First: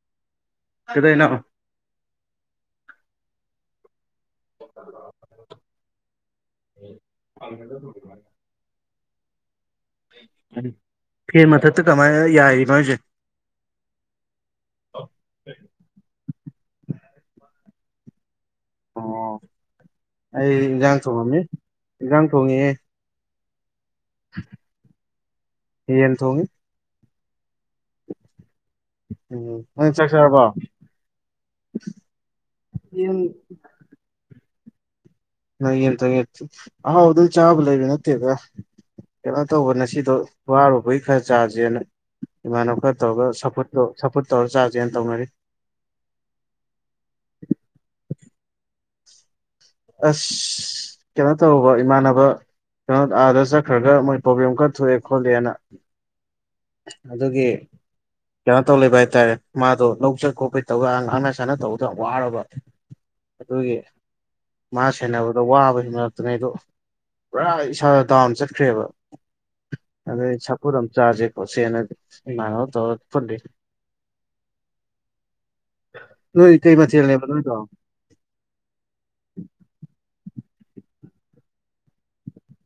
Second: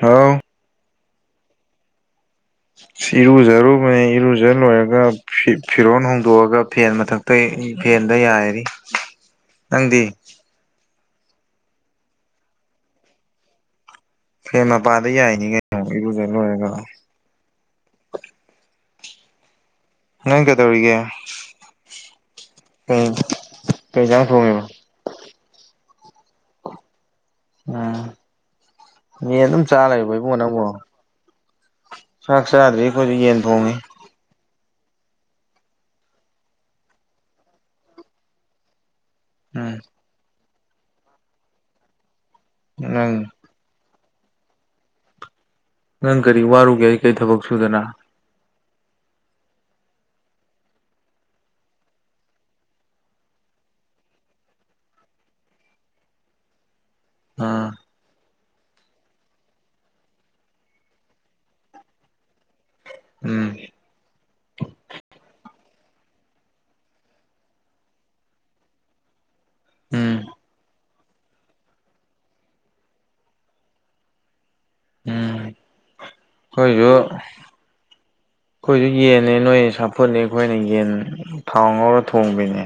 ꯍꯥꯎ ꯀꯗꯩꯅꯣ ꯏꯔꯨꯖꯔ ꯃ ꯏꯔ ꯐꯖꯟ ꯂꯣꯏꯔꯒ ꯐꯤꯔꯣꯟ ꯍꯣꯡꯗꯣꯛꯑꯒ ꯐꯦꯟ ꯃꯊꯛꯇ ꯐꯦꯟꯗ ꯌꯥꯏꯔꯤ [inaudible] ꯅꯪꯗꯤ ꯎꯝ ꯐꯦ ꯃꯊꯛꯇ ꯀꯃꯥꯏꯅ ꯌꯥꯔꯤ ꯃꯣꯏꯁꯦ ꯐꯦ ꯃꯄꯥꯗ ꯌꯥꯏꯅꯤꯉꯩꯅ ꯏꯔꯨꯖ ꯂꯣꯏꯔꯒ ꯑꯣ ꯅꯪ ꯑꯩ ꯀꯩꯗꯧꯔꯤꯒꯦ ꯏꯟꯖꯥꯡ ꯊꯣꯡꯉꯝꯃꯤ ꯏꯟꯖꯥꯡ ꯊꯣꯡꯉꯦ ꯀꯩ ꯍꯦꯟꯖꯥꯡ ꯊꯣꯡꯉꯦꯕ ꯌꯦꯟ ꯊꯣꯡꯉꯤ ꯎꯝ ꯃꯤ ꯎꯝ ꯑꯗꯨꯝ ꯆꯥ ꯅꯪ ꯆꯥꯛ ꯂꯩꯕ ꯏꯕꯨꯡꯉ ꯆꯥꯔꯕꯣ ꯅꯪꯕꯣ ꯁꯥꯥꯛꯁꯗ꯭ꯔꯤ ꯑꯩ ꯈꯨꯣꯏ ꯌꯦꯡꯟ ꯊꯣꯡꯉꯅꯤ ꯅ ꯌꯦꯟ ꯇ ꯌꯦ ꯑꯍꯥꯎꯕꯗꯝ ꯆꯥꯕ ꯂꯩꯕ ꯅꯠꯇꯦꯗ ꯀꯩꯅꯣ ꯎꯝ ꯇꯧꯕꯅ ꯁꯤꯗꯣ ꯋꯥꯔꯨꯕꯩ ꯈꯔ ꯆꯥꯥꯁꯦꯅ ꯏꯃꯥꯟꯅꯕ ꯈꯔ ꯅꯪ ꯇꯧꯔꯒ ꯁꯞꯄꯣꯔꯠ ꯇꯧ ꯁꯞꯄꯣꯔꯠ ꯇꯧꯔ ꯆꯥꯁꯦꯅ ꯇꯧꯅꯔꯤ ꯅꯪ ꯀꯔꯤ ꯋꯥꯔꯨꯒꯦ ꯑꯩ ꯀꯔꯤ ꯊꯕꯛ ꯁꯨꯗꯅ ꯑꯁ ꯀꯩꯅꯣ ꯇꯧꯔꯨꯕ ꯏꯃꯥꯟꯅꯕ ꯀꯩꯅꯣ ꯑꯥꯗ ꯆꯠꯈ꯭ꯔꯒ ꯃꯣꯏ ꯄ꯭ꯔꯣꯕ꯭ꯂꯦꯝ ꯀꯔ ꯊꯣꯛꯑꯦ ꯈꯣꯠꯂꯦꯅ ꯑꯗꯨꯒꯤ ꯑꯥ ꯀꯩꯅꯣ ꯇꯧ ꯂꯩꯕ ꯍꯥꯏꯇꯥꯔꯦ ꯃꯥꯗꯣ ꯂꯧ ꯆꯩ ꯈꯣꯠꯄꯩ ꯇꯧꯔꯒ ꯉꯥꯡꯅ ꯁꯥꯟꯅ ꯇꯧꯕꯗ ꯋꯥꯔꯕ ꯎꯝ ꯑꯗꯨꯒꯤ ꯃꯥ ꯁꯦꯟꯅꯕꯗ ꯋꯥꯕ ꯍꯦꯅꯔꯛꯇ꯭ꯉꯩꯗꯣ ꯄꯨꯔꯥ ꯏꯁꯥꯗ ꯗꯥꯎꯟ ꯆꯠꯈ꯭ꯔꯦꯕ ꯎꯝ ꯑꯗ ꯁꯥꯄꯗꯝ ꯆꯥꯖꯦ ꯄꯁꯤ ꯃꯥꯅ ꯇꯧ ꯐ [unintelligible] ꯎꯝ ꯅ ꯀꯩ ꯑꯩꯈꯣꯏꯁꯨ ꯃꯊꯦꯜꯅꯦꯕꯥ ꯅꯣꯏꯗꯣ ꯑꯩꯈꯣꯏꯁꯨ ꯌꯦꯟꯅꯦ ꯅꯣꯏ ꯁꯥꯐꯨꯠꯅꯦ ꯑꯩꯈꯣꯏꯅ ꯌꯦꯟ ꯊꯥꯎ ꯉꯧꯔ ꯊꯣꯡꯕꯅꯦ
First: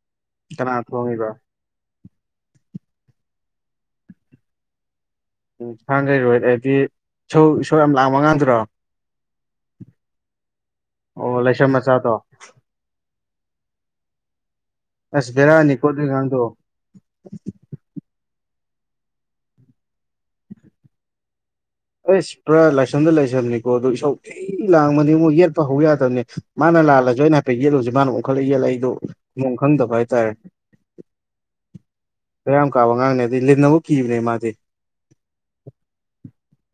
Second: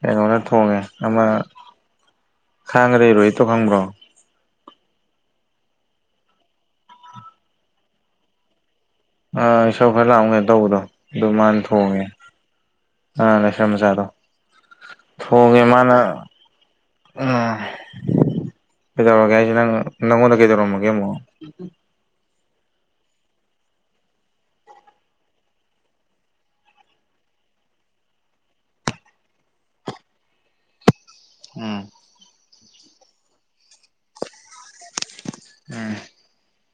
ꯀꯩꯅꯣꯅ ꯀꯅꯥ ꯊꯣꯡꯉꯦ ꯑꯃ ꯊꯣꯡꯉꯤꯕ [unintelligible] ꯇꯣ ꯈꯪꯕ꯭ꯔꯣ ꯎꯝ ꯁꯥꯡꯈꯩꯔꯣꯏ ꯍꯥꯏꯗꯤ ꯁ ꯏꯁꯣꯔ ꯌꯥꯝ ꯂꯥꯡꯕ ꯉꯥꯡꯗꯨꯔꯣ ꯑꯥ ꯏꯁꯧ ꯈꯔ ꯂꯥꯛꯑꯝꯒꯦ ꯇꯧꯕꯗꯣ ꯑꯗꯨ ꯑꯣ ꯃꯥꯅ ꯂꯥꯏꯁ꯭ꯔꯝ ꯊꯣꯡꯉꯦ ꯃꯆꯥꯗꯣ ꯑꯥ ꯂꯩꯥꯏꯁ꯭ꯔꯝ ꯃꯆꯥꯗꯣ ꯑꯁ ꯊꯣꯡꯉꯦ ꯕꯦꯔꯥꯅꯤꯀꯣ ꯃꯥꯅ ꯑꯗꯨꯏ ꯑꯉꯥꯡꯗꯣ ꯎ ꯀꯩꯗꯧꯔꯒꯦ ꯍꯥꯏꯁꯦ ꯅꯪ ꯅꯪꯉꯣꯟꯗ ꯀꯩꯗꯧꯔꯝꯃꯒꯦ ꯑꯃꯛ ꯑꯩꯁ ꯄꯨꯔꯥ ꯂꯥꯏꯁꯔꯝꯗ ꯂꯥꯏꯁꯔꯝꯅꯤꯀꯣ ꯑꯗꯣ ꯏꯁꯧ ꯑꯩ ꯂꯥꯡꯕꯅꯤ ꯑꯃꯨꯛ ꯌꯦꯠꯄ ꯍꯧ ꯌꯥꯗꯕꯅꯦ ꯃꯥꯅ ꯂꯥꯜꯂꯁꯨ ꯑꯩꯅ ꯍꯥꯏꯐꯦꯠ ꯌꯦꯠꯂꯨꯁꯤ ꯃꯥꯅ ꯑꯣꯟꯡꯈꯠꯂ ꯌꯦꯜꯂ ꯑꯩꯗꯣ ꯃ ꯈꯪꯗ ꯐꯥꯏ ꯇꯥꯏꯔꯦ ꯎꯝ ꯀꯌꯥꯝ ꯀꯥꯕ ꯑꯉꯥꯡꯅꯦ ꯑꯗꯨꯗꯤ ꯂꯤꯟꯅꯕꯨ ꯀꯤꯕꯅꯦ ꯃꯥꯗꯤ ꯎꯝ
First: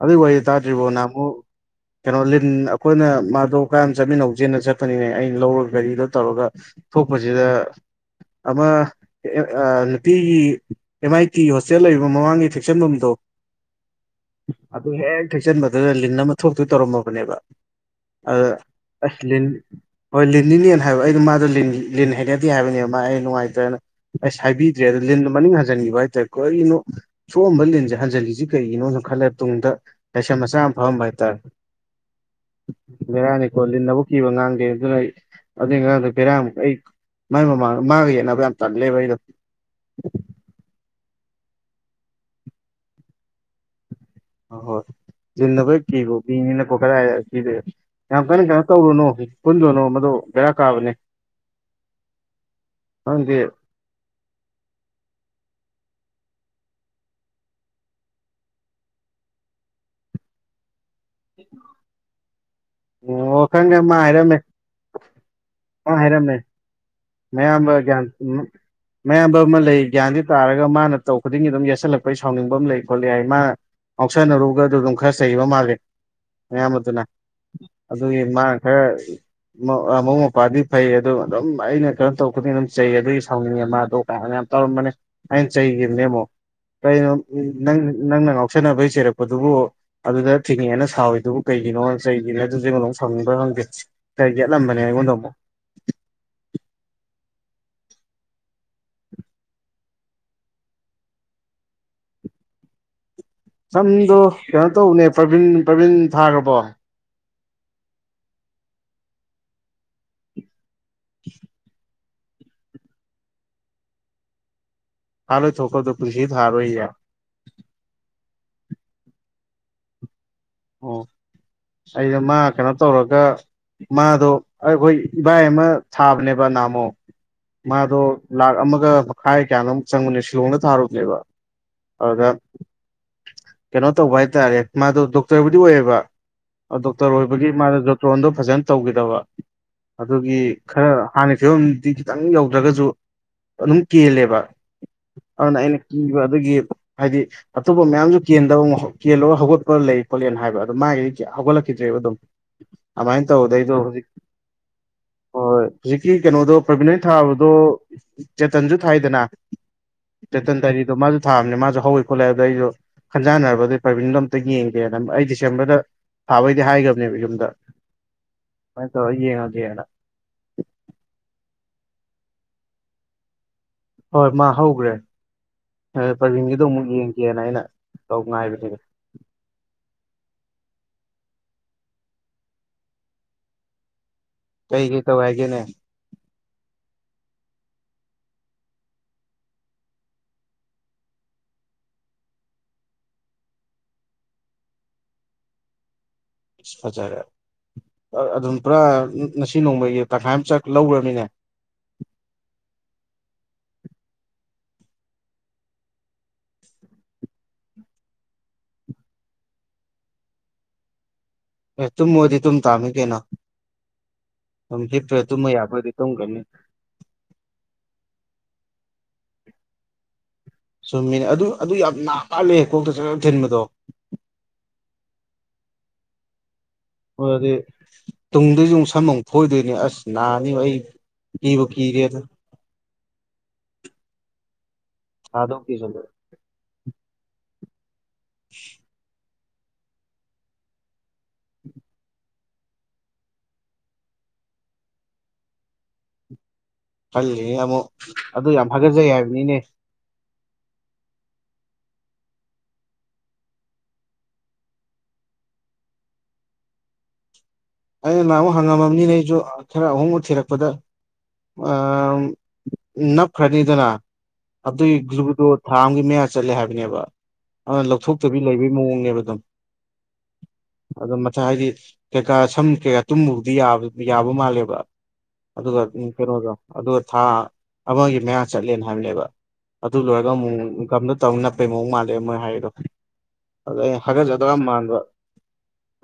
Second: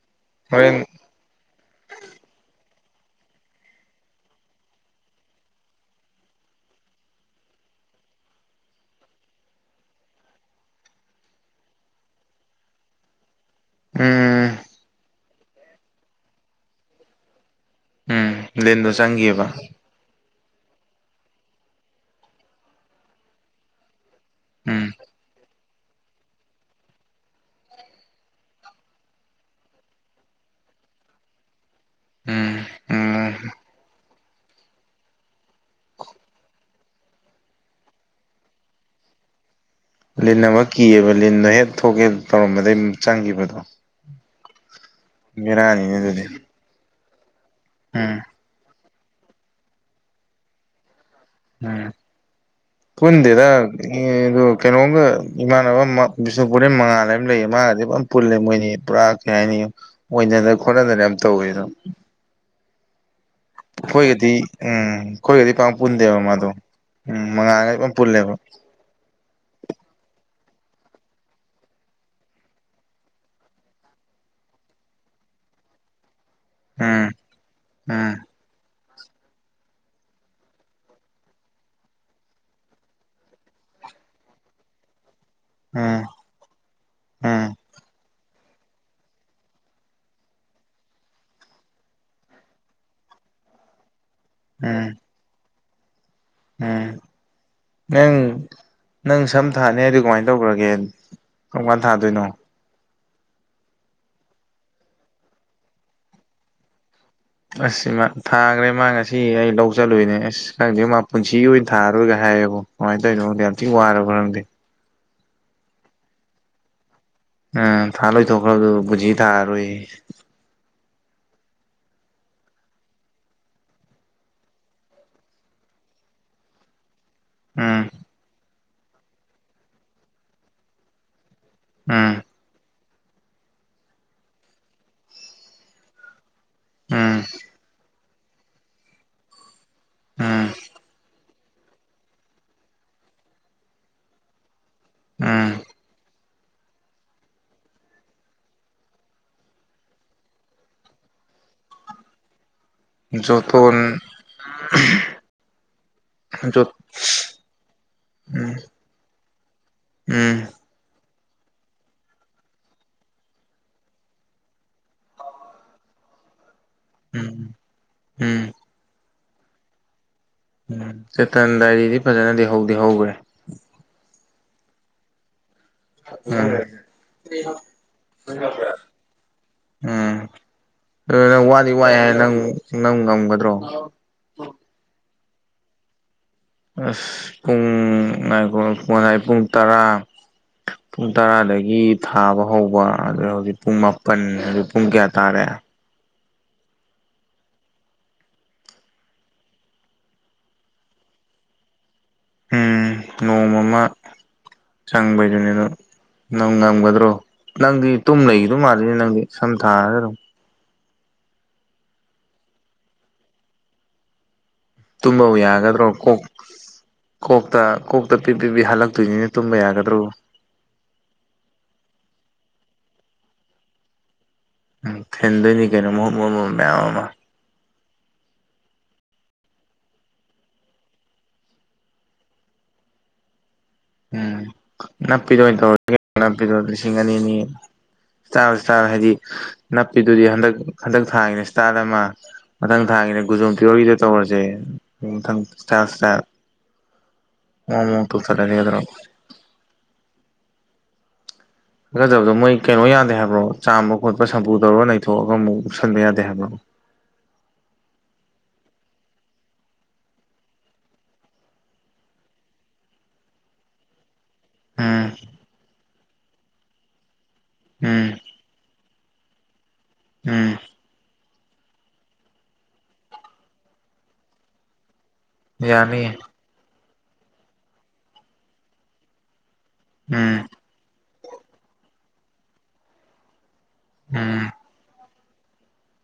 ꯑꯗꯨ ꯑꯣꯏ ꯍꯣꯔꯦꯟ ꯇꯥꯗ꯭ꯔꯤꯕꯣ ꯅꯃꯨ ꯀꯩꯅꯣ ꯂꯤꯟ ꯑꯩꯈꯣꯏꯅ ꯃꯥꯗꯣ ꯀꯝ ꯆꯠꯃꯤꯟꯅꯧꯁꯦꯟꯅ ꯆꯠꯄꯅꯤꯅꯦ ꯑꯩꯅ ꯂꯧꯔꯒ ꯒꯥꯔꯤꯗꯣ ꯇꯧꯔꯒ ꯊꯣꯛꯄꯁꯤꯗ ꯑꯃ ꯅꯨꯄꯤꯒꯤ ꯑꯦꯝ ꯑꯥꯏ ꯇꯤ ꯍꯣꯁꯇꯦꯜ ꯂꯩꯔꯤꯕ ꯃꯃꯥꯡꯒꯤ ꯐꯦꯛꯁꯟꯐꯝꯗꯣ ꯎꯝ ꯑꯗꯨ ꯍꯦꯛ ꯊꯦꯛꯆꯟꯕꯗꯨꯗ ꯂꯤꯟ ꯑꯃ ꯊꯣꯛꯇꯨ ꯇꯧꯔꯝꯃꯕꯅꯦꯕ ꯎꯝ ꯂꯤꯟꯗꯣ ꯆꯪꯒꯤꯑꯕ [unintelligible] ꯍꯣꯏ ꯂꯤꯟꯅꯤꯅꯦꯅ ꯍꯥꯏꯕ ꯑꯩ ꯃꯥꯗ ꯂꯤꯟ ꯍꯩꯒꯗꯦ ꯍꯥꯏꯕꯅꯦꯕ ꯃꯥ ꯑꯩ ꯅꯨꯡꯉꯥꯏꯇ꯭ꯔꯦꯅ ꯑꯁ ꯎꯝ ꯍꯥꯏꯕꯤꯗ꯭ꯔꯦ ꯑꯗꯣ ꯂꯤꯟꯗ ꯃꯅꯤꯡ ꯍꯟꯖꯤꯟꯈꯤꯕ ꯍꯥꯏꯇꯥꯔꯦ ꯀꯔꯤꯅꯣ ꯁꯣꯕ ꯂꯤꯟꯁꯦ ꯍꯟꯖꯤꯜꯂꯤꯁꯤ ꯀꯩꯒꯤꯅꯣ ꯈꯜꯂꯦ ꯇꯨꯡꯗ ꯄꯩꯁꯥ ꯃꯆꯥ ꯑꯃ ꯐꯝꯕ ꯍꯥꯏꯇꯥꯔꯦ ꯎꯝ ꯎꯝ ꯕꯦꯔꯥꯅꯤꯀꯣ ꯂꯤꯟꯅꯕꯧ ꯀꯤꯕ ꯉꯥꯡꯗꯦ ꯑꯗꯨꯅ ꯑꯩ ꯑꯗꯨꯏ ꯉꯥꯡꯗ ꯄꯦꯔꯥꯃꯨꯛ ꯑꯩ ꯃꯥꯏ ꯃꯃꯥꯡ ꯃꯥꯒ ꯌꯦꯟꯅꯅꯕ ꯌꯥꯝ ꯇꯜꯂꯦꯕ ꯑꯩꯩꯅ ꯂꯤꯟ ꯑꯃ ꯀꯤꯑꯕ ꯂꯤꯟꯗꯣ ꯍꯦꯛ ꯊꯣꯛꯀꯦ ꯇꯧꯔꯝꯕꯗꯒꯤꯩ ꯆꯪꯈꯤꯕꯗꯣ ꯍꯣꯏ ꯌꯦꯗꯕ ꯑꯗꯨꯗꯤ ꯀꯣ [unintelligible] ꯀꯗꯥꯏ ꯎꯝ ꯌꯥꯝ ꯀꯟꯅ ꯀꯩꯅꯣ ꯇꯧꯔꯨꯅꯣ ꯄꯨꯜꯂꯨꯅꯣ ꯃꯗꯨ ꯒꯦꯔꯥ ꯀꯥꯕꯅꯦ ꯎꯝ ꯈꯪꯗꯦ ꯄꯨꯟꯗꯦꯗ ꯑ ꯀꯩꯅꯣꯝꯒ ꯏꯃꯥꯟꯅꯕ ꯑꯃ ꯕꯤꯁꯅꯨꯄꯨꯔꯗꯩ ꯃꯉꯥꯜꯂ ꯑꯃ ꯂꯩꯌꯦ ꯃꯥꯒꯗꯤ ꯄꯨ ꯄꯨꯜꯂꯦ ꯃꯣꯏꯅꯤ ꯄꯨꯔꯥ ꯀꯩ ꯍꯥꯏꯅꯤ ꯑꯣꯏꯅꯗꯅ ꯈꯣꯠꯅꯗꯅ ꯌꯥꯝ ꯇꯧꯋꯦ ꯑꯗꯨꯝ ꯑꯣ ꯑꯣ ꯈꯪ ꯈꯦ ꯃꯥ ꯑꯩꯈꯣꯏꯒꯗꯤ ꯍꯥꯏꯔꯝꯃꯦ ꯎꯝ ꯑꯩꯈꯣꯏꯒꯗꯤ ꯄꯥꯛ ꯃꯥ ꯄꯨꯟꯗꯦꯕ ꯍꯥꯏꯔꯝꯃꯦ ꯃꯥꯗꯣ ꯎꯝ ꯃꯌꯥꯝꯕ ꯃꯉꯥꯜꯒꯗꯤ ꯄꯨꯔꯥ ꯒ꯭ꯌꯥꯟ ꯄꯨꯜꯂꯦꯕ ꯃꯌꯥꯝꯕ ꯑꯃ ꯂꯩ ꯒ꯭ꯌꯥꯟꯗꯨ ꯇꯥꯔꯒ ꯃꯥꯅ ꯇꯧ ꯈꯨꯗꯤꯡꯒꯤ ꯑꯗꯨꯝ ꯌꯥꯠꯁꯤꯜꯂꯛꯄꯩ ꯁꯥꯎꯅꯤꯡꯕ ꯑꯃ ꯂꯩ ꯈꯣꯠꯂꯦ ꯍꯥꯏꯏ ꯃꯥꯅ ꯉꯥꯎꯁꯟꯅꯔꯨꯒ ꯑꯗꯨ ꯑꯗꯨꯝ ꯈꯔ ꯆꯩꯕ ꯃꯥꯜꯂꯦ ꯃꯌꯥꯝꯕꯗꯨꯅ ꯎꯝ ꯎꯝ ꯑꯗꯨꯒꯤ ꯃꯥꯥꯅ ꯈꯔ ꯃꯧ ꯃꯧꯕꯨꯛꯄꯥꯗꯤ ꯐꯩ ꯑꯗꯨ ꯑꯗꯨꯝ ꯑꯩꯅ ꯀꯩꯅꯣ ꯇꯧ ꯈꯨꯗꯤꯡ ꯑꯗꯨꯝ ꯆꯩ ꯑꯗꯨꯒꯤ ꯁꯥꯎꯅꯤꯡꯉ ꯃꯗꯣ ꯀꯥꯏꯅ ꯌꯥꯝ ꯇꯧꯔꯝꯕꯅꯦꯅ ꯑꯩꯅ ꯆꯩꯈꯤꯕꯅꯦ ꯎꯝ ꯑꯃꯨꯛ ꯀꯩꯅꯣ ꯎꯝ ꯅꯪ ꯅꯪꯅ ꯉꯥꯎꯁꯤꯟꯅꯕꯩ ꯆꯩꯔꯛꯄꯗꯨꯕꯨ ꯑꯗꯨꯗ ꯊꯤꯡꯉꯦꯅ ꯁꯥꯎꯋꯏꯗꯨꯕꯨ ꯀꯩꯒꯤꯅꯣ ꯆꯩꯒꯤꯝ ꯑꯗꯨꯁꯨ ꯑꯩꯉꯣꯟꯗ ꯑꯄꯨꯛ ꯁꯥꯎꯅꯤꯡꯕ꯭ꯔ ꯈꯪꯗꯦ ꯌꯦꯠꯂꯝꯕꯅꯤ ꯎꯝ ꯑꯩꯉꯣꯟꯗ ꯃꯨꯛ ꯎꯝ [inaudible] ꯅꯪ ꯅꯪ ꯁꯝ ꯊꯥꯅꯤ ꯍꯥꯏꯗꯨ ꯀꯃꯥꯏꯅ ꯇꯧꯈ꯭ꯔꯒꯦ ꯀꯝꯀꯥꯟ ꯊꯥꯗꯣꯏꯅꯣ ꯁꯝꯗꯣ ꯀꯩꯅꯣ ꯇꯧꯕꯅꯦ ꯄ꯭ꯔꯚꯤꯟ ꯄ꯭ꯔꯚꯤꯟ ꯊꯥꯒ꯭ꯔꯕꯣ ꯑꯁ ꯃꯥ ꯊꯥꯒ꯭ꯔꯦ ꯃꯥ ꯉꯁꯤ ꯑꯩ ꯂꯧ ꯆꯠꯂꯨꯏꯅꯦ ꯑꯁ ꯈꯪꯗꯦ ꯃꯥ ꯄꯨꯟꯁꯤꯒꯤ ꯑꯣꯏꯅ ꯊꯥ ꯔꯣꯣꯒ ꯍꯥꯏꯌꯦꯕꯣ ꯀꯃꯥꯏꯅ ꯇꯧꯅꯣ ꯈꯪꯗꯦ ꯌꯥꯝ ꯊꯤ ꯋꯥꯔꯕ ꯈꯪꯗꯦ ꯊꯥ ꯂꯣꯢꯊꯣꯛꯈ꯭ꯔꯕꯗꯣ ꯄꯨꯟꯁꯤꯒꯤ ꯊꯥꯔꯣꯏ ꯌꯦ ꯎꯝ ꯊꯥ ꯂꯣꯏꯊꯣꯛꯈ꯭ꯔ ꯗꯨꯕꯨ ꯄꯨꯟꯁꯤ ꯊꯥꯔꯔꯣꯏꯌꯦ ꯑꯣ ꯑꯩꯩꯁꯨ ꯃꯥ ꯀꯩꯅꯣ ꯇꯧꯔꯒ ꯃꯥꯗꯣ ꯑꯩꯈꯣꯏ ꯏꯕꯥꯏ ꯑꯃ ꯊꯥꯕꯅꯦꯕ ꯅꯥꯍꯃꯣꯛ ꯎꯝ ꯃꯥꯗꯣ ꯂꯥꯛ ꯑꯃꯒ ꯃꯈꯥꯏ ꯀꯌꯥꯅꯣ ꯑꯃꯨꯛ ꯆꯪꯕꯅꯦ ꯁꯤꯂꯣꯡꯗ ꯊꯥꯔꯨꯕꯅꯦꯕ ꯎꯝ ꯑꯗꯨꯗ ꯀꯩꯅꯣ ꯇꯧꯕ ꯍꯥꯏ ꯇꯔꯦ ꯃꯥꯗꯨ ꯗꯣꯛ ꯗꯣꯛꯇꯔꯕꯨꯗꯤ ꯑꯣꯏꯌꯦꯕ ꯗꯣꯛꯇꯔ ꯎꯝ ꯑꯣꯏꯕꯒꯤ ꯃꯥꯗꯣ ꯖꯣꯇꯣꯟꯗꯣ ꯐꯖꯅ ꯇꯧꯈꯤꯗꯕ ꯑꯗꯨꯒꯤ ꯎꯝ ꯈꯔ ꯍꯥꯟꯅꯩ ꯐꯤꯕꯝꯗꯤ ꯈꯤꯇꯪ ꯌꯧꯗ꯭ꯔꯒꯁꯨ ꯑꯗꯨꯝ ꯀꯦꯜꯂꯦꯕ ꯑꯗꯨꯅ ꯑꯩꯅ ꯀꯤꯕ ꯑꯗꯒꯤ ꯍꯥꯏꯗꯤ ꯑꯇꯣꯞꯄ ꯃꯌꯥꯝꯁꯨ ꯀꯦꯟꯗꯕ ꯀꯦꯜꯂꯒ ꯍꯧꯒꯠꯄ ꯂꯩ ꯄꯣꯂꯦꯟ ꯍꯥꯏꯕ ꯑꯗꯨ ꯃꯥꯒꯤꯗꯤ ꯍꯧꯒꯠꯂꯛꯈꯤꯗ꯭ꯔꯦꯕ ꯑꯗꯨꯝ ꯎꯝ ꯑꯗꯨꯃꯥꯏꯅ ꯇꯧꯕꯗꯩꯗꯣ ꯖꯣꯇꯣꯟ ꯍꯧꯖꯤꯛ ꯍꯣꯏ ꯍꯣꯏ ꯍꯧꯖꯤꯛꯀꯤ ꯀꯩꯅꯣꯗꯣ ꯖꯣ ꯄ꯭ꯔꯕꯤꯟ ꯍꯣꯏ ꯊꯥꯕꯗꯣ ꯎꯝ ꯆꯦꯇꯟꯁꯨ ꯊꯥꯏꯗꯅ ꯎꯝ ꯆꯦꯇꯟ ꯗꯥꯢꯔꯤꯗꯣ ꯃꯥꯁꯨ ꯊꯥꯕꯅꯦ ꯃꯥꯁꯨ ꯍꯧꯏ ꯈꯣꯠꯂꯤ ꯍꯥꯢꯕꯗꯨꯗ ꯑꯩꯁꯨ ꯈꯟꯖꯥꯟꯅꯔꯕ ꯑꯗꯨꯢ ꯄ꯭ꯔꯥꯏꯕꯤꯟꯗꯣ ꯑꯝ ꯌꯦꯡ ꯑꯩ ꯗꯤꯁꯦꯝꯕꯔꯗ ꯊꯥꯕꯩꯗꯤ ꯍꯥꯏꯒ꯭ꯔꯕꯅꯦꯕ ꯎꯝ ꯌꯨꯝꯗ ꯎꯝ ꯑꯗꯨꯃꯥꯢ ꯇꯧꯔ ꯌꯦꯡꯉꯒꯦꯅ ꯎꯝ ꯆꯦꯇꯟ ꯗꯥꯏꯔꯤꯗꯤ ꯐꯖꯅꯗꯤ ꯍꯧꯗꯤ ꯍꯧꯕꯅꯤ ꯍꯣꯏ ꯃꯥ ꯍꯧꯈ꯭ꯔꯦ ꯎꯝ ꯄ꯭ꯔꯕꯤꯡꯒꯤꯗꯣ ꯑꯃꯨꯛ ꯌꯦꯡꯒꯦꯅ ꯑꯩꯅ ꯇꯧ ꯉꯥꯏꯕꯅꯤꯗ ꯎꯝ ꯅꯪ ꯋꯥꯗꯤ ꯋꯥꯏ ꯍꯥꯏ ꯅꯪ ꯅꯪ ꯉꯝꯒꯗ꯭ꯔꯣ ꯀꯩ ꯀꯩ ꯇꯧꯏ ꯍꯥꯏꯒꯦꯅꯦ ꯑꯁ ꯄꯨꯡ ꯉꯥꯢꯈꯣ ꯄꯨꯡ ꯇꯔꯥ [inaudible] ꯄꯨꯡ ꯇꯔꯥꯗꯒꯤ ꯊꯥꯕ ꯍꯧꯕ ꯑꯗꯣ ꯍꯧꯖꯤꯛ ꯄꯨꯡ ꯃꯥꯄꯟ ꯍꯧꯖꯤꯛ ꯄꯨꯡ ꯀꯌꯥ ꯇꯥꯔꯦ ꯑꯁ ꯐꯖꯔꯦ ꯑꯗꯨꯝ ꯄꯨꯔꯥ ꯉꯁꯤ ꯅꯣꯡꯃꯒꯤ ꯇꯪꯈꯥꯏ ꯑꯃ ꯆꯠ ꯂꯧꯔꯃꯤꯅꯦ ꯎꯝ ꯅꯣꯡꯃ ꯑꯃ ꯆꯪꯕ ꯗꯨꯅꯤ ꯑꯗꯣ ꯅꯪ ꯉꯝꯒꯗ꯭ꯔꯣ ꯅꯪꯗꯤ ꯇꯨꯝ ꯂꯩꯒꯤꯗꯧ ꯃꯥꯜꯂꯤꯅꯦ ꯅꯪꯗꯤ ꯁꯝ ꯊꯥꯔꯒ ꯑꯗꯨꯝ ꯑꯦ ꯇꯨꯝꯃꯣꯏꯗꯤ ꯇꯨꯝ ꯇꯥꯃꯤ ꯀꯩꯅꯣ ꯑꯗꯨꯨꯝ ꯍꯤꯄ ꯇꯨꯝꯕꯕꯨ ꯇꯨꯝꯕ ꯌꯥꯕꯣꯏꯗꯤ ꯌꯥꯒꯗ꯭ꯔꯣ ꯀꯣꯛ ꯇꯨꯝꯒꯅꯤ ꯀꯣꯛꯇ ꯀꯣꯛꯇ ꯄꯤ ꯄꯤꯕꯤ ꯍꯜꯂꯛꯇꯣꯏꯅꯤꯅ ꯇꯨꯝꯕ ꯌꯥꯒꯗ꯭ꯔꯣ ꯆꯨꯝꯃꯤꯅꯦ ꯑꯗꯨ ꯑꯗꯨ ꯌꯥꯝ ꯅꯥꯥ ꯃꯥꯜꯂꯦ ꯀꯣꯛꯇ ꯊꯤꯟꯕꯗꯣ ꯎꯝ ꯊꯤꯟꯗꯣꯏꯅꯤ ꯀꯩꯅꯣ ꯃꯍꯨꯠ ꯃꯍꯨꯠ ꯃꯍꯨꯠ ꯃꯌꯥꯝ ꯑꯃ ꯑꯗꯨꯗꯤ ꯇꯨꯡꯗꯩꯁꯨ ꯑꯃꯨꯛ ꯁꯝ ꯑꯃꯨꯛ ꯐꯣꯏꯗꯣꯏꯅꯤ ꯑꯁ ꯅꯥꯅꯤꯕꯣ ꯑꯩ ꯀꯤꯕꯨ ꯀꯤꯔꯦꯗꯨ ꯎꯝ ꯅꯞꯄꯤꯗꯣ ꯑꯣꯏꯅ ꯊꯥꯗꯧ ꯇꯧꯔꯁꯤ ꯀꯤꯁꯜꯂꯦ ꯅꯄꯤꯗꯣ ꯂꯤꯁꯤꯡ ꯑꯅꯤ ꯑꯅꯤ ꯏꯁꯇꯥꯔ ꯏꯁꯇꯥꯔ ꯍꯥꯏꯗꯤ ꯅꯞꯄꯤꯗꯨꯗꯤ ꯍꯟꯗꯛ ꯍꯟꯗꯛ ꯊꯥꯒꯤꯅ ꯏꯁꯇꯥꯜ ꯑꯃ ꯃꯊꯪ ꯊꯥꯒꯤꯅ ꯒꯨꯖꯣꯝ ꯄꯤꯌꯣꯔꯒꯤꯗ ꯇꯧꯔꯁꯦ ꯃꯊꯪ ꯏꯁꯇꯥꯏꯜ ꯏꯁꯇꯥꯏꯜ ꯈꯜꯂꯤ ꯑꯃꯨꯛ ꯃꯑꯣꯡ ꯃꯑꯣꯡ ꯑꯗꯨ ꯇꯧꯁꯜꯂꯁꯦ ꯌꯥꯝ ꯀꯩꯗꯧꯔꯒꯦ ꯍꯒꯆꯩ ꯍꯥꯏꯕꯅꯤꯅꯦ ꯍꯒꯖꯕꯗꯣ ꯃꯣꯏ ꯀꯩꯅꯣ ꯌꯥꯗꯦ ꯍꯥꯏꯕ꯭ꯔꯣ ꯆꯥꯝꯕ ꯈꯣꯠꯄ ꯁꯝꯄꯨ ꯇꯧꯔꯒ ꯅꯩꯊꯣꯛꯑꯒ ꯑꯃꯨꯛ ꯎꯨꯞꯁꯟꯕ ꯌꯥꯗꯦ ꯍꯥꯏꯕ꯭ꯔꯣ ꯑꯩꯅ ꯅꯍꯥꯃꯨꯛ ꯍꯪꯉꯝꯃꯕꯅꯤꯅꯦ ꯑꯩꯁꯨ ꯈꯔ ꯑꯍꯣꯡꯕ ꯊꯤꯔꯛꯄꯗ ꯑꯥ ꯅꯞꯈ꯭ꯔꯅꯤꯗꯅ ꯑꯗꯨꯒꯤ ꯎꯝ ꯒ꯭ꯂꯨꯗꯣ ꯊꯥ ꯑꯝꯒꯤ ꯃꯌꯥ ꯆꯠꯂꯦ ꯍꯥꯏꯕꯅꯦꯕ ꯑꯗꯨꯅ ꯎꯝ ꯂꯧꯊꯣꯛꯇꯣꯏ ꯕꯤ ꯂꯩꯕꯩ ꯃꯑꯣꯡꯅꯦꯕ ꯑꯗꯨꯝ ꯎꯝ ꯑꯗꯣ ꯃꯊꯥ ꯍꯥꯏꯗꯤ ꯀꯩꯀꯥ ꯁꯝ ꯀꯩꯀꯥ ꯇꯨꯝꯃꯨꯕꯗꯤ ꯌꯥꯕ ꯌꯥꯕ ꯃꯥꯜꯂꯦꯕ ꯑꯗꯨꯒ ꯌꯥꯅꯤ ꯎꯝ ꯀꯩꯅꯣꯗꯣ ꯑꯗꯣ ꯊꯥ ꯑꯃꯒꯤ ꯃꯌꯥ ꯆꯠꯂꯦꯅ ꯍꯥꯏꯕꯅꯦꯕ ꯑꯗꯨ ꯂꯣꯏꯔꯒ ꯎꯝ ꯑꯃꯨꯛꯃꯨꯛ ꯒꯝꯗꯣ ꯇꯧ ꯅꯞꯄꯩ ꯃꯑꯣꯡ ꯃꯥꯜꯂꯦꯕ ꯃꯣꯏ ꯍꯥꯏꯔꯤꯗꯣ ꯑꯗꯣ ꯑꯩꯅ ꯍꯥꯒꯠꯆꯗꯧ ꯎꯝ ꯌꯥꯝ ꯃꯥꯟꯕ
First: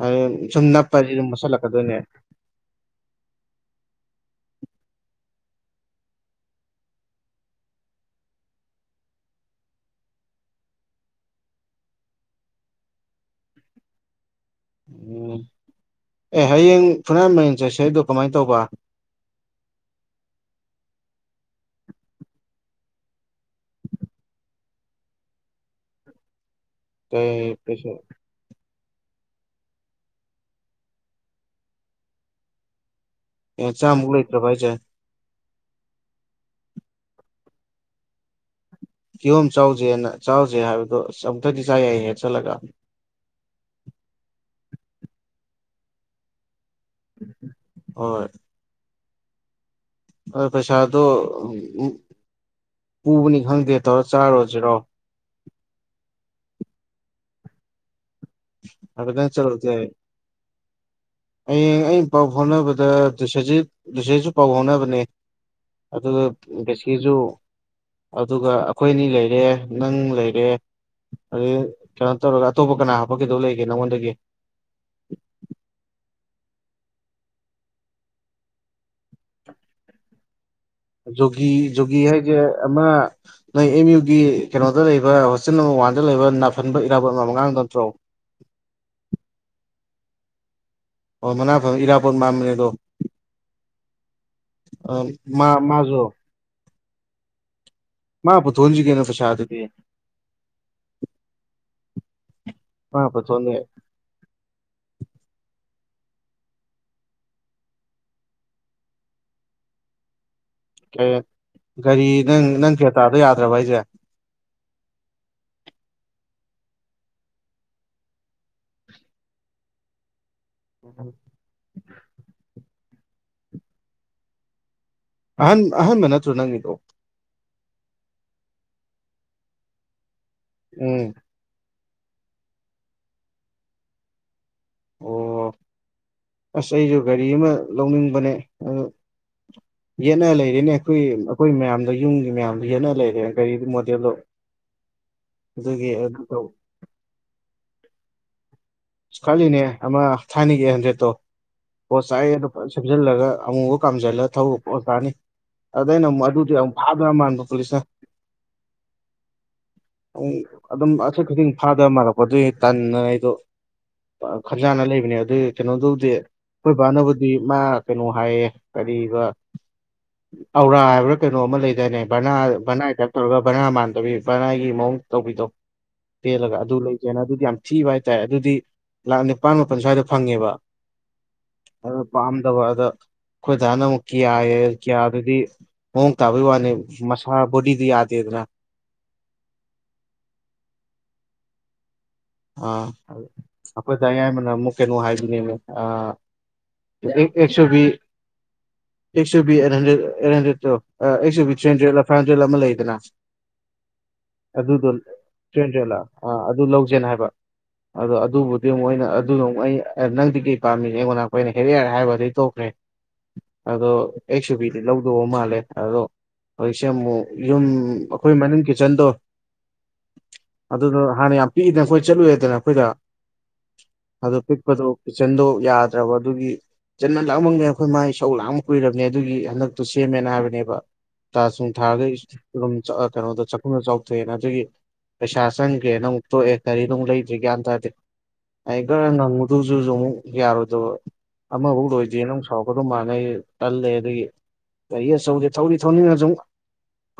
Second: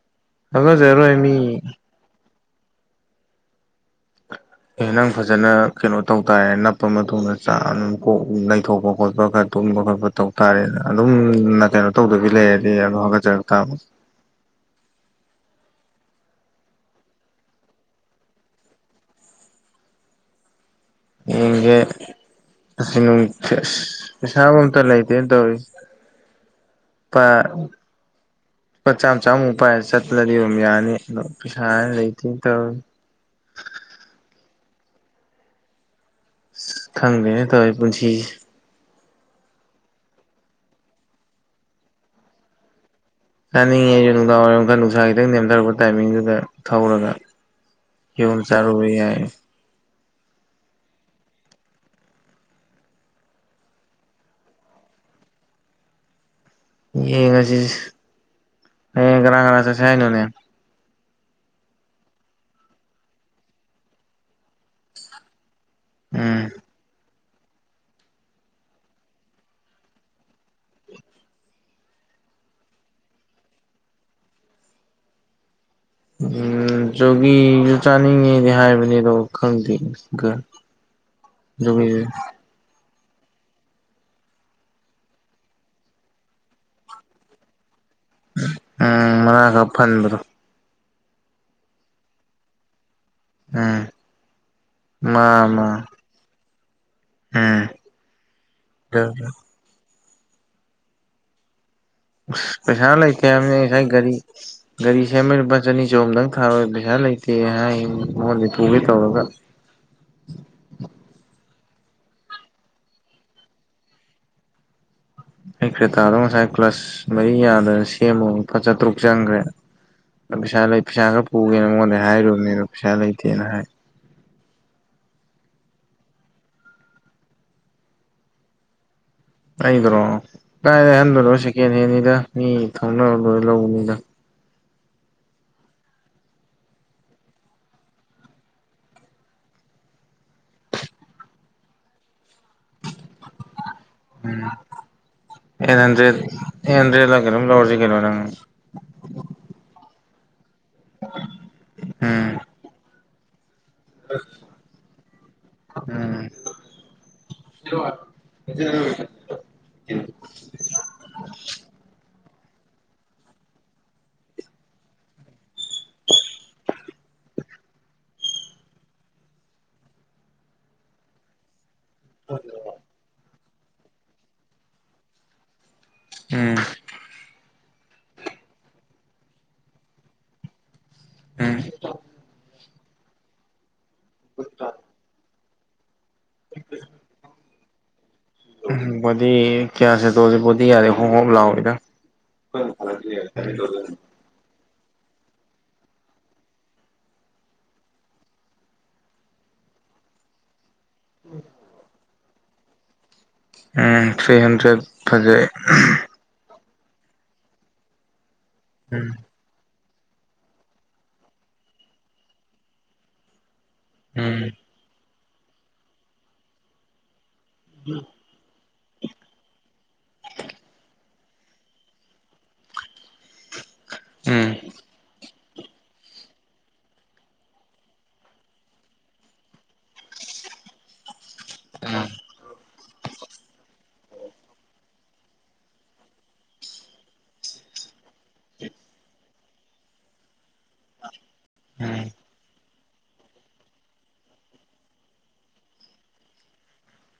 ꯍꯥꯔꯦꯟ ꯁꯨꯝ ꯅꯥꯞꯄꯁꯤ ꯍꯥꯒꯠꯆꯔꯣꯏ ꯑꯗꯨꯨꯝ ꯃꯤ ꯃꯁꯜꯂꯛꯀꯗꯣꯏꯅꯦ ꯑꯦ ꯅꯪ ꯐꯖꯅ ꯀꯩꯅꯣ ꯇꯧ ꯇꯥꯔꯦ ꯅꯞꯄ ꯃꯇꯨꯡꯗ ꯆꯥꯝ ꯀꯣꯛ ꯅꯩꯊꯣꯛꯄ ꯈꯣꯠꯄ ꯈꯔ ꯇꯨꯝꯕ ꯈꯣꯠꯄ ꯇꯧ ꯇꯥꯔꯦꯅ ꯑꯗꯨꯝ ꯀꯩꯅꯣ ꯇꯧꯗꯕꯤ ꯂꯩꯔꯗꯤ ꯑꯗꯨꯝ ꯍꯥꯒꯠꯆꯔꯛ ꯇꯥꯕ ꯎꯝ ꯑꯦ ꯍꯌꯦꯡ ꯐꯨꯅꯥꯟ ꯃꯔꯤꯡ ꯆꯠꯁꯦ ꯍꯥꯏꯗꯣ ꯀꯃꯥꯏꯟ ꯇꯧꯕ [unintelligible] [inaudible] ꯄ ꯀꯩꯁꯨ ꯂꯨꯄꯥ ꯆꯥꯝ ꯆꯥꯝꯃꯨꯛ ꯄꯥꯏꯔ ꯆꯠꯄꯗꯗꯤ ꯑꯗꯨꯝ ꯌꯥꯅꯤ ꯑꯗꯣ ꯄꯩꯁꯥꯖꯤ ꯂꯩꯇꯦꯟ ꯇꯧꯔꯤ ꯑꯦ ꯆꯥꯝꯃꯨꯛ ꯂꯩꯇ꯭ꯔꯕ ꯍꯥꯏꯖꯦ ꯏꯁ ꯈꯪꯗꯦꯅꯦ ꯇꯧꯔꯤ ꯄꯨꯟꯁꯤꯖꯤ ꯀꯤꯍꯣꯝ ꯆꯥꯎꯖꯦꯅ ꯆꯥꯎꯖꯦ ꯍꯥꯏꯕꯗꯣ ꯑꯁ ꯑꯃꯨꯛꯇꯗꯤ ꯆꯥꯏ ꯌꯥꯏꯍꯦ ꯆꯜꯂꯒ ꯆꯥꯅꯤꯡꯉꯦ ꯑꯩꯖꯨ ꯅꯨꯡꯗꯥꯡ ꯋꯥꯏꯔꯝ ꯈꯔ ꯅꯨꯡꯁꯥ ꯈꯤꯇꯪ ꯅꯦꯝꯊꯔꯛꯄ ꯇꯥꯏꯃꯤꯡꯗꯨꯗ ꯊꯧꯔꯒ ꯍꯣꯏ ꯀꯤꯍꯣꯝ ꯆꯥꯔꯨꯕ ꯌꯥꯏ ꯑꯗꯣ ꯄꯩꯁꯥꯗꯣ ꯄꯨꯕꯅꯤ ꯈꯪꯗꯦ ꯇꯧꯔ ꯆꯥꯔꯨꯔꯖꯤꯔꯣ ꯌꯦꯡꯉꯖꯤꯁꯦ ꯍꯌꯦꯡ ꯍꯥꯏꯐꯦꯠꯇꯪ ꯀꯅꯥ ꯀꯅꯥ ꯆꯠꯂꯨꯕꯗꯤ ꯆꯠꯁꯦ ꯌꯥꯏ ꯍꯥꯏꯅꯣꯅꯦ ꯍꯌꯦꯡ ꯑꯩꯅ ꯄꯥꯎ ꯐꯥꯎꯅꯕꯗ ꯗꯨꯁꯥꯖꯤꯠ ꯗꯨꯁꯥꯖꯤꯠꯁꯨ ꯄꯥꯎ ꯐꯥꯎꯅꯕꯅꯦ ꯑꯗꯨꯒ ꯎꯝ ꯕꯦꯁꯤꯖꯨ ꯑꯗꯨꯒ ꯑꯩꯈꯣꯏ ꯑꯅꯤ ꯂꯩꯔꯦ ꯅꯪ ꯂꯩꯔꯦ ꯑꯗꯨꯗꯩ ꯀꯩꯅꯣ ꯇꯧꯔꯒ ꯑꯇꯣꯞꯄ ꯀꯅꯥ ꯍꯥꯞꯄꯛꯈꯤꯗꯧ ꯂꯩꯒꯦ ꯅꯪꯉꯣꯟꯗꯒꯤ ꯎꯝ ꯖꯣꯒꯤꯖꯨ ꯆꯥꯅꯤꯡꯉꯦꯗꯤ ꯍꯥꯏꯕꯅꯤ ꯑꯗꯣ ꯈꯪꯗꯦꯅꯦ ꯒ ꯖꯣꯒꯤ ꯖꯣꯒꯤ ꯍꯥꯏꯖꯦ ꯑꯃ ꯅꯣꯏ ꯑꯦꯝ ꯌꯨꯒꯤ ꯀꯩꯅꯣꯗ ꯂꯩꯕ ꯍꯣꯁꯇꯦꯜ ꯅꯝꯕꯔ ꯋꯥꯟꯗ ꯂꯩꯕ ꯅꯥꯐꯟꯕ ꯏꯔꯥꯕꯣꯠ ꯃꯥꯟꯕ ꯑꯉꯥꯡꯗꯣ ꯅꯠꯇ꯭ꯔꯣ ꯑꯥ ꯃꯥꯅꯥ ꯈꯔ ꯐꯟꯕꯗꯣ ꯑꯣ ꯃꯅꯥ ꯐꯟ ꯏꯔꯥꯕꯣꯠ ꯃꯥꯝꯕꯅꯦ ꯑꯗꯣ ꯎꯝ ꯑ ꯃꯥ ꯃꯥꯖꯨ ꯑꯝ ꯃꯥ ꯄꯨꯊꯣꯟꯍꯟꯖꯤ ꯀꯩꯅꯣ ꯄꯩꯁꯥ ꯑꯗꯨꯗꯤ ꯃꯥ ꯄꯩꯁꯥ ꯂꯩꯇꯦ ꯄꯨꯊꯣꯛꯍꯟꯗꯦ ꯍꯥꯏꯕꯅꯤ ꯉꯁꯥꯏ ꯒꯥꯔꯤ [inaudible] ꯒꯥꯔꯤ ꯁꯦꯝꯕꯩ ꯂꯨꯄꯥ ꯆꯅꯤ ꯆꯍꯨꯝꯗꯪ ꯊꯥꯔꯣꯏ ꯄꯩꯁꯥ ꯂꯩꯇꯦ ꯍꯥꯏ ꯃꯉꯣꯟꯗꯩ ꯄꯨꯒꯦ ꯇꯧꯔꯒ ꯀꯦꯠ ꯒꯥꯔꯤ ꯅꯪ ꯅꯪ ꯀ꯭ꯔꯦꯇꯥꯥꯗꯣ ꯌꯥꯗ꯭ꯔꯕ ꯍꯥꯏꯖꯦ ꯑꯩ ꯀ꯭ꯔꯦꯇꯥꯗꯣ ꯉꯁꯥꯏ ꯀ꯭ꯂꯁ ꯃꯔꯤ ꯌꯥꯗꯗꯅ ꯁꯦꯝꯃꯣ ꯑꯃꯨꯛ ꯂꯨꯄꯥ ꯆꯥꯇꯔꯨꯛ ꯆꯪꯒ꯭ꯔꯦ ꯄꯩꯁꯥ ꯂꯩ ꯄꯩꯁꯥ ꯈꯔ ꯄꯨꯒꯦꯅ ꯃꯉꯣꯟꯗꯩ ꯍꯥꯏꯔꯨꯕꯅꯤ ꯑꯗꯨ ꯄꯩꯁꯥ ꯂꯩꯇꯦꯅ ꯍꯥꯏ ꯑꯍꯟ ꯑꯍꯟꯕ ꯅꯠꯇ꯭ꯔꯣ ꯅꯪꯒꯤꯗꯣ ꯑꯩꯗꯨꯔꯣ ꯀꯥꯏꯗꯩ ꯎꯝ ꯑꯍꯟꯕꯅꯣ ꯁꯦꯀꯦꯟ ꯍꯦꯟꯅꯤꯗ ꯃꯤ ꯊꯧꯅꯕ ꯂꯣꯏꯔ ꯂꯧꯕꯅꯤꯗ ꯑꯣ ꯑꯁ ꯑꯩꯖꯨ ꯒꯥꯔꯤ ꯑꯃ ꯂꯧꯅꯤꯡꯕꯅꯦ ꯑꯗꯨ ꯌꯦꯠꯅ ꯂꯩꯔꯤꯅꯦ ꯑꯩꯈꯣꯏ ꯑꯩꯈꯣꯏ ꯃꯌꯥꯝꯗ ꯌꯨꯝꯒꯤ ꯃꯌꯥꯝ ꯌꯦꯠꯅ ꯂꯩꯔꯦ ꯒꯥꯔꯤꯒꯤ ꯃꯣꯗꯦꯜꯗꯣ ꯑꯗꯨꯒꯤ ꯑꯗꯨ ꯇꯧ ꯑꯦꯠ ꯍꯟꯗ꯭ꯔꯦꯗꯠ ꯀꯩꯅꯣꯝ ꯂꯧꯔꯖꯤ ꯀꯩꯅꯣ ꯅꯪ ꯈꯜꯂꯤꯅꯦ ꯑꯃ ꯊꯥꯏꯅꯒꯤ ꯑꯦꯠ ꯍꯟꯗ꯭ꯔꯦꯗꯠꯇꯣ ꯄꯣꯠ ꯆꯥꯏ ꯎꯝ ꯑꯗꯨ ꯁꯦꯝꯖꯤꯜꯂꯒ ꯑꯃꯨꯃꯨꯛ ꯀꯥꯝꯖꯜꯂ ꯊꯧꯕ ꯄꯣꯁ ꯇꯥꯅꯤ ꯑꯗꯩ ꯑꯩꯅ ꯑꯃꯨꯛ ꯎꯝ ꯑꯗꯨꯗꯤ ꯑꯃꯨꯛ ꯐꯥꯗꯧ ꯌꯥꯝ ꯃꯥꯟꯕ ꯄꯨꯂꯤꯁꯅ [unintelligible] ꯑꯃꯨꯛ ꯑꯗꯨꯝ ꯑꯆꯠ ꯈꯨꯗꯤꯡꯒꯤ ꯐꯥꯗ ꯃꯥꯜꯂꯛꯄ ꯑꯗꯨꯏ ꯑꯩ ꯇꯟꯗꯅ ꯑꯩꯗꯣ ꯄꯥ ꯈꯟꯖꯥꯅ ꯂꯩꯕꯅꯦ ꯑꯗꯨꯒꯤ ꯀꯩꯅꯣꯗꯨꯕꯨꯗꯤ ꯑꯩꯈꯣꯏꯕꯥꯅꯕꯨꯗꯤ ꯃꯥ ꯀꯩꯅꯣ ꯍꯥꯏꯌꯦ ꯀꯔꯤꯕ ꯑꯧꯔꯥ ꯍꯥꯏꯕ꯭ꯔꯥ ꯀꯩꯅꯣ ꯑꯃ ꯂꯩꯗꯥꯏꯅꯦ ꯚꯔꯅꯥ ꯚꯔꯅꯥꯏ ꯇꯥꯏꯌꯦꯞ ꯇꯧꯔꯒ ꯚꯔꯅꯥ ꯃꯥꯟꯗꯕꯤ ꯚꯔꯅꯥꯏꯒꯤ ꯃꯑꯣꯡ ꯇꯧꯕꯤꯗꯣ ꯄꯦꯜꯂꯒ ꯎꯝ ꯑꯗꯨ ꯂꯩꯒꯦꯅ ꯑꯗꯨꯗꯤ ꯌꯥꯝ ꯊꯤꯕ ꯍꯥꯏꯇꯥꯔꯦ ꯑꯗꯨꯗꯤ ꯂꯥꯛ ꯅꯤꯄꯥꯟ ꯃꯥꯄꯜ ꯁ꯭ꯋꯥꯏꯗ ꯐꯪꯉꯦꯕ ꯎꯝ ꯑꯗꯣ ꯄꯥꯝꯗꯕ ꯑꯗ ꯑꯩꯈꯣꯏꯗꯥꯅ ꯑꯃꯨꯛ ꯀꯤꯌꯥꯏ ꯑꯌꯦ ꯀꯤꯌꯥꯗꯨꯗꯤ ꯃꯑꯣꯡ ꯇꯥꯕꯒꯤ ꯋꯥꯅꯦ ꯃꯁꯥ ꯕꯣꯗꯤꯗꯤ ꯌꯥꯗꯦꯗꯅ ꯎꯝ ꯕꯣꯗꯤ ꯀꯌꯥ ꯁꯦꯇꯣꯁꯦ ꯕꯣꯗꯤ ꯌꯥꯗꯦ ꯍꯣꯝ ꯍꯣꯝ ꯂꯥꯎꯋꯤꯗ ꯑꯥ ꯑꯩꯈꯣꯏ ꯗꯥ ꯌꯥꯏꯃꯅ‌ ꯑꯃꯨꯛ ꯀꯩꯅꯣ ꯍꯥꯏꯕꯅꯦꯕ ꯑꯦꯛꯁꯣꯕꯤ ꯑꯦꯛꯁꯨ ꯕꯤ ꯑꯩꯠ ꯍꯟꯗ꯭ꯔꯦꯠ ꯑꯩꯠ ꯍꯟꯗ꯭ꯔꯦꯠꯇꯣ ꯑꯦꯛꯁꯨ B three hundred five hundred ꯑꯃ ꯂꯩꯗꯅ ꯎꯝ ꯊ꯭ꯔꯤ ꯍꯟꯗ꯭ꯔꯦꯠ ꯑꯗꯨꯗꯣ ꯐꯖꯩ ꯊ꯭ꯔꯤ ꯍꯟꯗ꯭ꯔꯦꯠꯂ ꯑꯥ ꯑꯗꯨ ꯂꯧꯁꯦꯅ ꯍꯥꯏꯕ ꯑꯗꯣ ꯑꯗꯨꯕꯨꯗꯤ ꯑꯃꯨ ꯑꯩꯅ ꯎꯝ ꯑꯗꯨ ꯑꯃ ꯑꯩ ꯅꯪꯗꯤ ꯀꯩ ꯄꯥꯝꯃꯤ ꯑꯩꯉꯣꯟꯗ ꯑꯩꯅ ꯍꯦꯔꯤꯌꯥꯔ ꯍꯥꯏꯕꯗꯒꯤ ꯇꯣꯛꯈ꯭ꯔꯦ ꯑꯗꯣ ꯎꯝ ꯑꯦꯛ ꯁꯨꯕꯤꯗꯤ ꯂꯧꯗꯧꯕ ꯃꯥꯜꯂꯦ ꯑꯗꯣ ꯍꯧꯖꯤꯛꯁꯦ ꯑꯃꯨꯛ ꯌꯨꯝ ꯑꯩꯈꯣꯏ ꯃꯅꯤꯡ ꯀꯤꯠꯆꯟꯗꯣ ꯑꯗꯨꯗꯣ ꯍꯥꯟꯅ ꯌꯥꯝ ꯄꯤꯛꯏꯗꯅ ꯑꯩꯈꯣꯏ ꯆꯠꯂꯨꯔꯦꯗꯅ ꯑꯩꯈꯣꯏꯗ ꯑꯗꯨ ꯎꯝ ꯄꯤꯛꯄꯗꯣ ꯀꯤꯠꯆꯟꯗꯣ ꯌꯥꯗ꯭ꯔꯕ ꯑꯗꯨꯒꯤ ꯆꯤꯟꯃꯟ ꯂꯥꯛꯃꯟꯒ꯭ꯔꯦ ꯑꯩꯈꯣꯏ ꯃꯥꯒꯤ ꯁꯧ ꯂꯥꯡꯕ ꯑꯃ ꯀꯨꯏꯔꯕꯅꯦ ꯑꯗꯨꯒꯤ ꯍꯟꯗꯛꯇꯣ ꯁꯦꯝꯃꯦꯅ ꯍꯥꯏꯕꯅꯦꯕ ꯥꯆꯥ ꯁꯨꯡ ꯊꯥꯔꯒ [unintelligible] ꯀꯩꯅꯗ ꯆꯥꯛꯈꯨꯝꯗ ꯆꯥꯎ ꯊꯣꯑꯅ ꯑꯗꯨꯒꯤ ꯄꯩꯁꯥ ꯆꯪꯒ꯭ꯔꯦꯅ ꯑꯃꯨꯛ ꯇꯣꯛꯑꯦ ꯒꯥꯔꯤꯒ ꯑꯃꯨꯛ ꯂꯩꯗ꯭ꯔꯤ ꯒ꯭ꯌꯥꯟ ꯇꯥꯗꯦ ꯑꯩ ꯒꯔ ꯉꯪꯉꯨꯗꯧꯗꯨꯖꯨ ꯑꯃꯨꯛ ꯌꯥꯔꯣꯏꯗꯕ ꯑꯃꯕꯨꯛ ꯎꯝ ꯎꯝ ꯂꯣꯏꯗꯔꯤꯅ ꯁꯥꯎꯒꯗꯕ ꯃꯥꯟꯂꯦ ꯑꯩ ꯇꯜꯂꯦ ꯑꯗꯨꯒꯤ ꯒꯥꯔꯤ ꯑꯆꯧꯕꯗꯤ ꯊꯧꯗꯤ ꯊꯧꯅꯤꯡꯉꯥ ꯁꯨꯝ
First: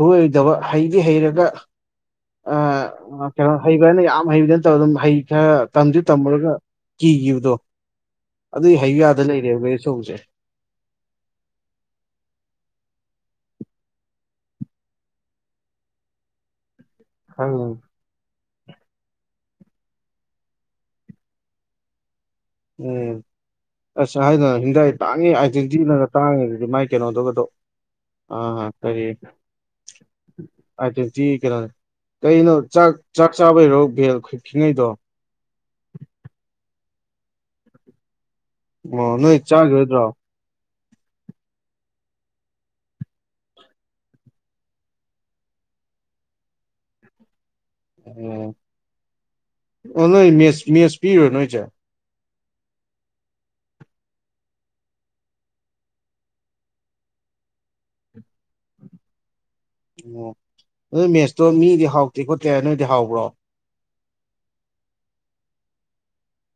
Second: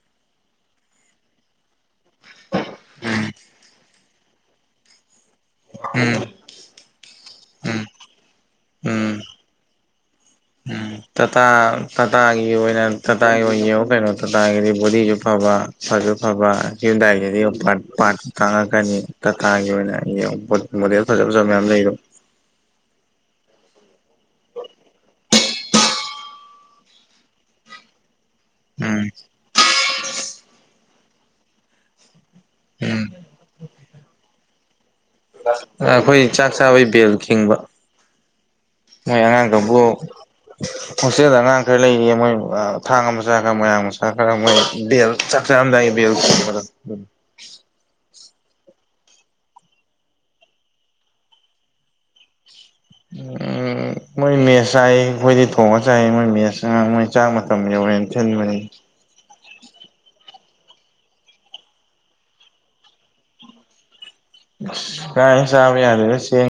ꯈꯨꯂꯣꯏꯗꯕ ꯍꯩꯗꯤ ꯍꯩꯔꯒ ꯑꯥ ꯀꯩꯅꯣ ꯍꯩꯕꯅ ꯌꯥꯝ ꯍꯩꯕꯗꯤ ꯅꯠꯇꯕ ꯑꯗꯨꯝ ꯍꯩ ꯈꯔ ꯇꯝꯖꯨ ꯎꯝ ꯎꯝ ꯇꯝꯃꯨꯔꯒ ꯀꯤꯒꯤꯕꯗꯣ ꯑꯗꯨꯏ ꯍꯥꯏꯌꯨ ꯎꯝ ꯌꯥꯗꯅ ꯂꯩꯔꯦꯕ ꯒꯥꯔꯤ ꯑꯆꯧꯕꯖꯦ ꯇꯥꯇꯥ ꯇꯥꯇꯥꯒꯤ ꯑꯣꯏꯅ ꯇꯥꯇꯥꯒꯤ ꯑꯣꯏꯅ ꯌꯦꯡꯉꯨ ꯀꯩꯅꯣ ꯇꯥꯇꯥꯒꯤꯗꯤ ꯕꯣꯗꯤꯖꯨ ꯐꯕ ꯐꯖꯨ ꯐꯕ ꯍꯌꯨꯟꯗꯥꯏ ꯔꯦꯗꯤꯑꯣ ꯈꯪꯗꯦ ꯄꯥꯔ꯭ꯠ ꯄꯥꯔ꯭ꯠ ꯇꯥꯡꯉꯛꯀꯅꯤ ꯇꯥꯇꯥꯒꯤ ꯑꯣꯏꯅ ꯌꯦꯡꯉꯣ ꯃꯣꯗꯦꯜ ꯐꯖꯥ ꯐꯖꯕ ꯃꯌꯥꯝ ꯂꯩꯔꯝꯃꯦ ꯎꯝ ꯑꯁ ꯍꯥꯏꯗꯅ ꯍꯤꯟꯗꯥꯏ ꯇꯥꯡꯉꯦ ꯑꯥꯏꯇꯋ꯭ꯦꯟꯇꯤꯅꯒ ꯇꯥꯡꯉꯤꯖꯤꯗꯤ ꯃꯥꯏ ꯀꯩꯅꯣꯗꯨꯒꯗꯣ ꯑꯥ ꯀꯥꯔꯤ ꯎꯝ ꯑꯥꯏ ꯇ꯭ꯋꯦꯟꯇꯤ ꯀꯩꯅꯣꯗꯣ ꯀꯩꯅꯣ ꯆꯥꯛ ꯎꯝ ꯆꯥꯛ ꯆꯥꯕꯩꯔꯣ ꯚꯦꯜ ꯈꯤꯉꯩꯗꯣ ꯑꯩꯈꯣꯏ ꯆꯥꯛ ꯆꯥꯕꯩ ꯕꯦꯜ ꯈꯤꯡꯕ ꯑꯣ ꯃꯣꯏ ꯅꯣꯏ ꯑꯉꯥꯡ ꯀꯥꯡꯕꯨ ꯆꯥꯒꯤꯔꯣꯏꯗ꯭ꯔꯣ ꯍꯣꯁꯇꯦꯜꯗ ꯑꯉꯥꯡ ꯈꯔ ꯂꯩꯔꯤ ꯃꯣꯏ ꯊꯥꯡꯒ ꯃꯆꯥ ꯈꯔ ꯃꯣꯔꯥꯡ ꯃꯆꯥ ꯈꯔ ꯃꯣꯏ ꯕꯦꯜ ꯆꯥꯛ ꯆꯔꯝꯗꯥꯏ ꯕꯦꯜ ꯈꯤꯡꯕꯗꯣ ꯑꯣ ꯑꯣ ꯅꯣꯏ ꯃꯦꯁ ꯃꯦꯁ ꯄꯤꯔꯣ ꯅꯣꯏꯁꯦ [inaudible] ꯎꯝ ꯃꯣꯏ ꯃꯦꯠꯁ ꯆꯥꯏ ꯑꯩꯈꯣꯏꯗꯤ ꯊꯣꯡꯉꯥ ꯆꯥꯏ ꯃꯣꯏ ꯃꯦꯠꯁ ꯃꯣꯏ ꯆꯥꯛ ꯃꯇꯝ ꯌꯧꯔꯦꯅ ꯊꯤꯟꯕꯅꯤ ꯑꯣ ꯑꯗꯨ ꯃꯦꯠꯁꯇꯣ ꯃꯤꯗꯤ ꯍꯥꯎꯇꯦ ꯈꯣꯠꯇꯦ ꯍꯥꯏ ꯅꯣꯏꯗꯤ ꯍꯥꯎꯕ꯭ꯔꯣ ꯀꯥꯏꯗꯩ ꯆꯥꯕ ꯌꯥꯗꯦꯗ ꯆꯦꯡ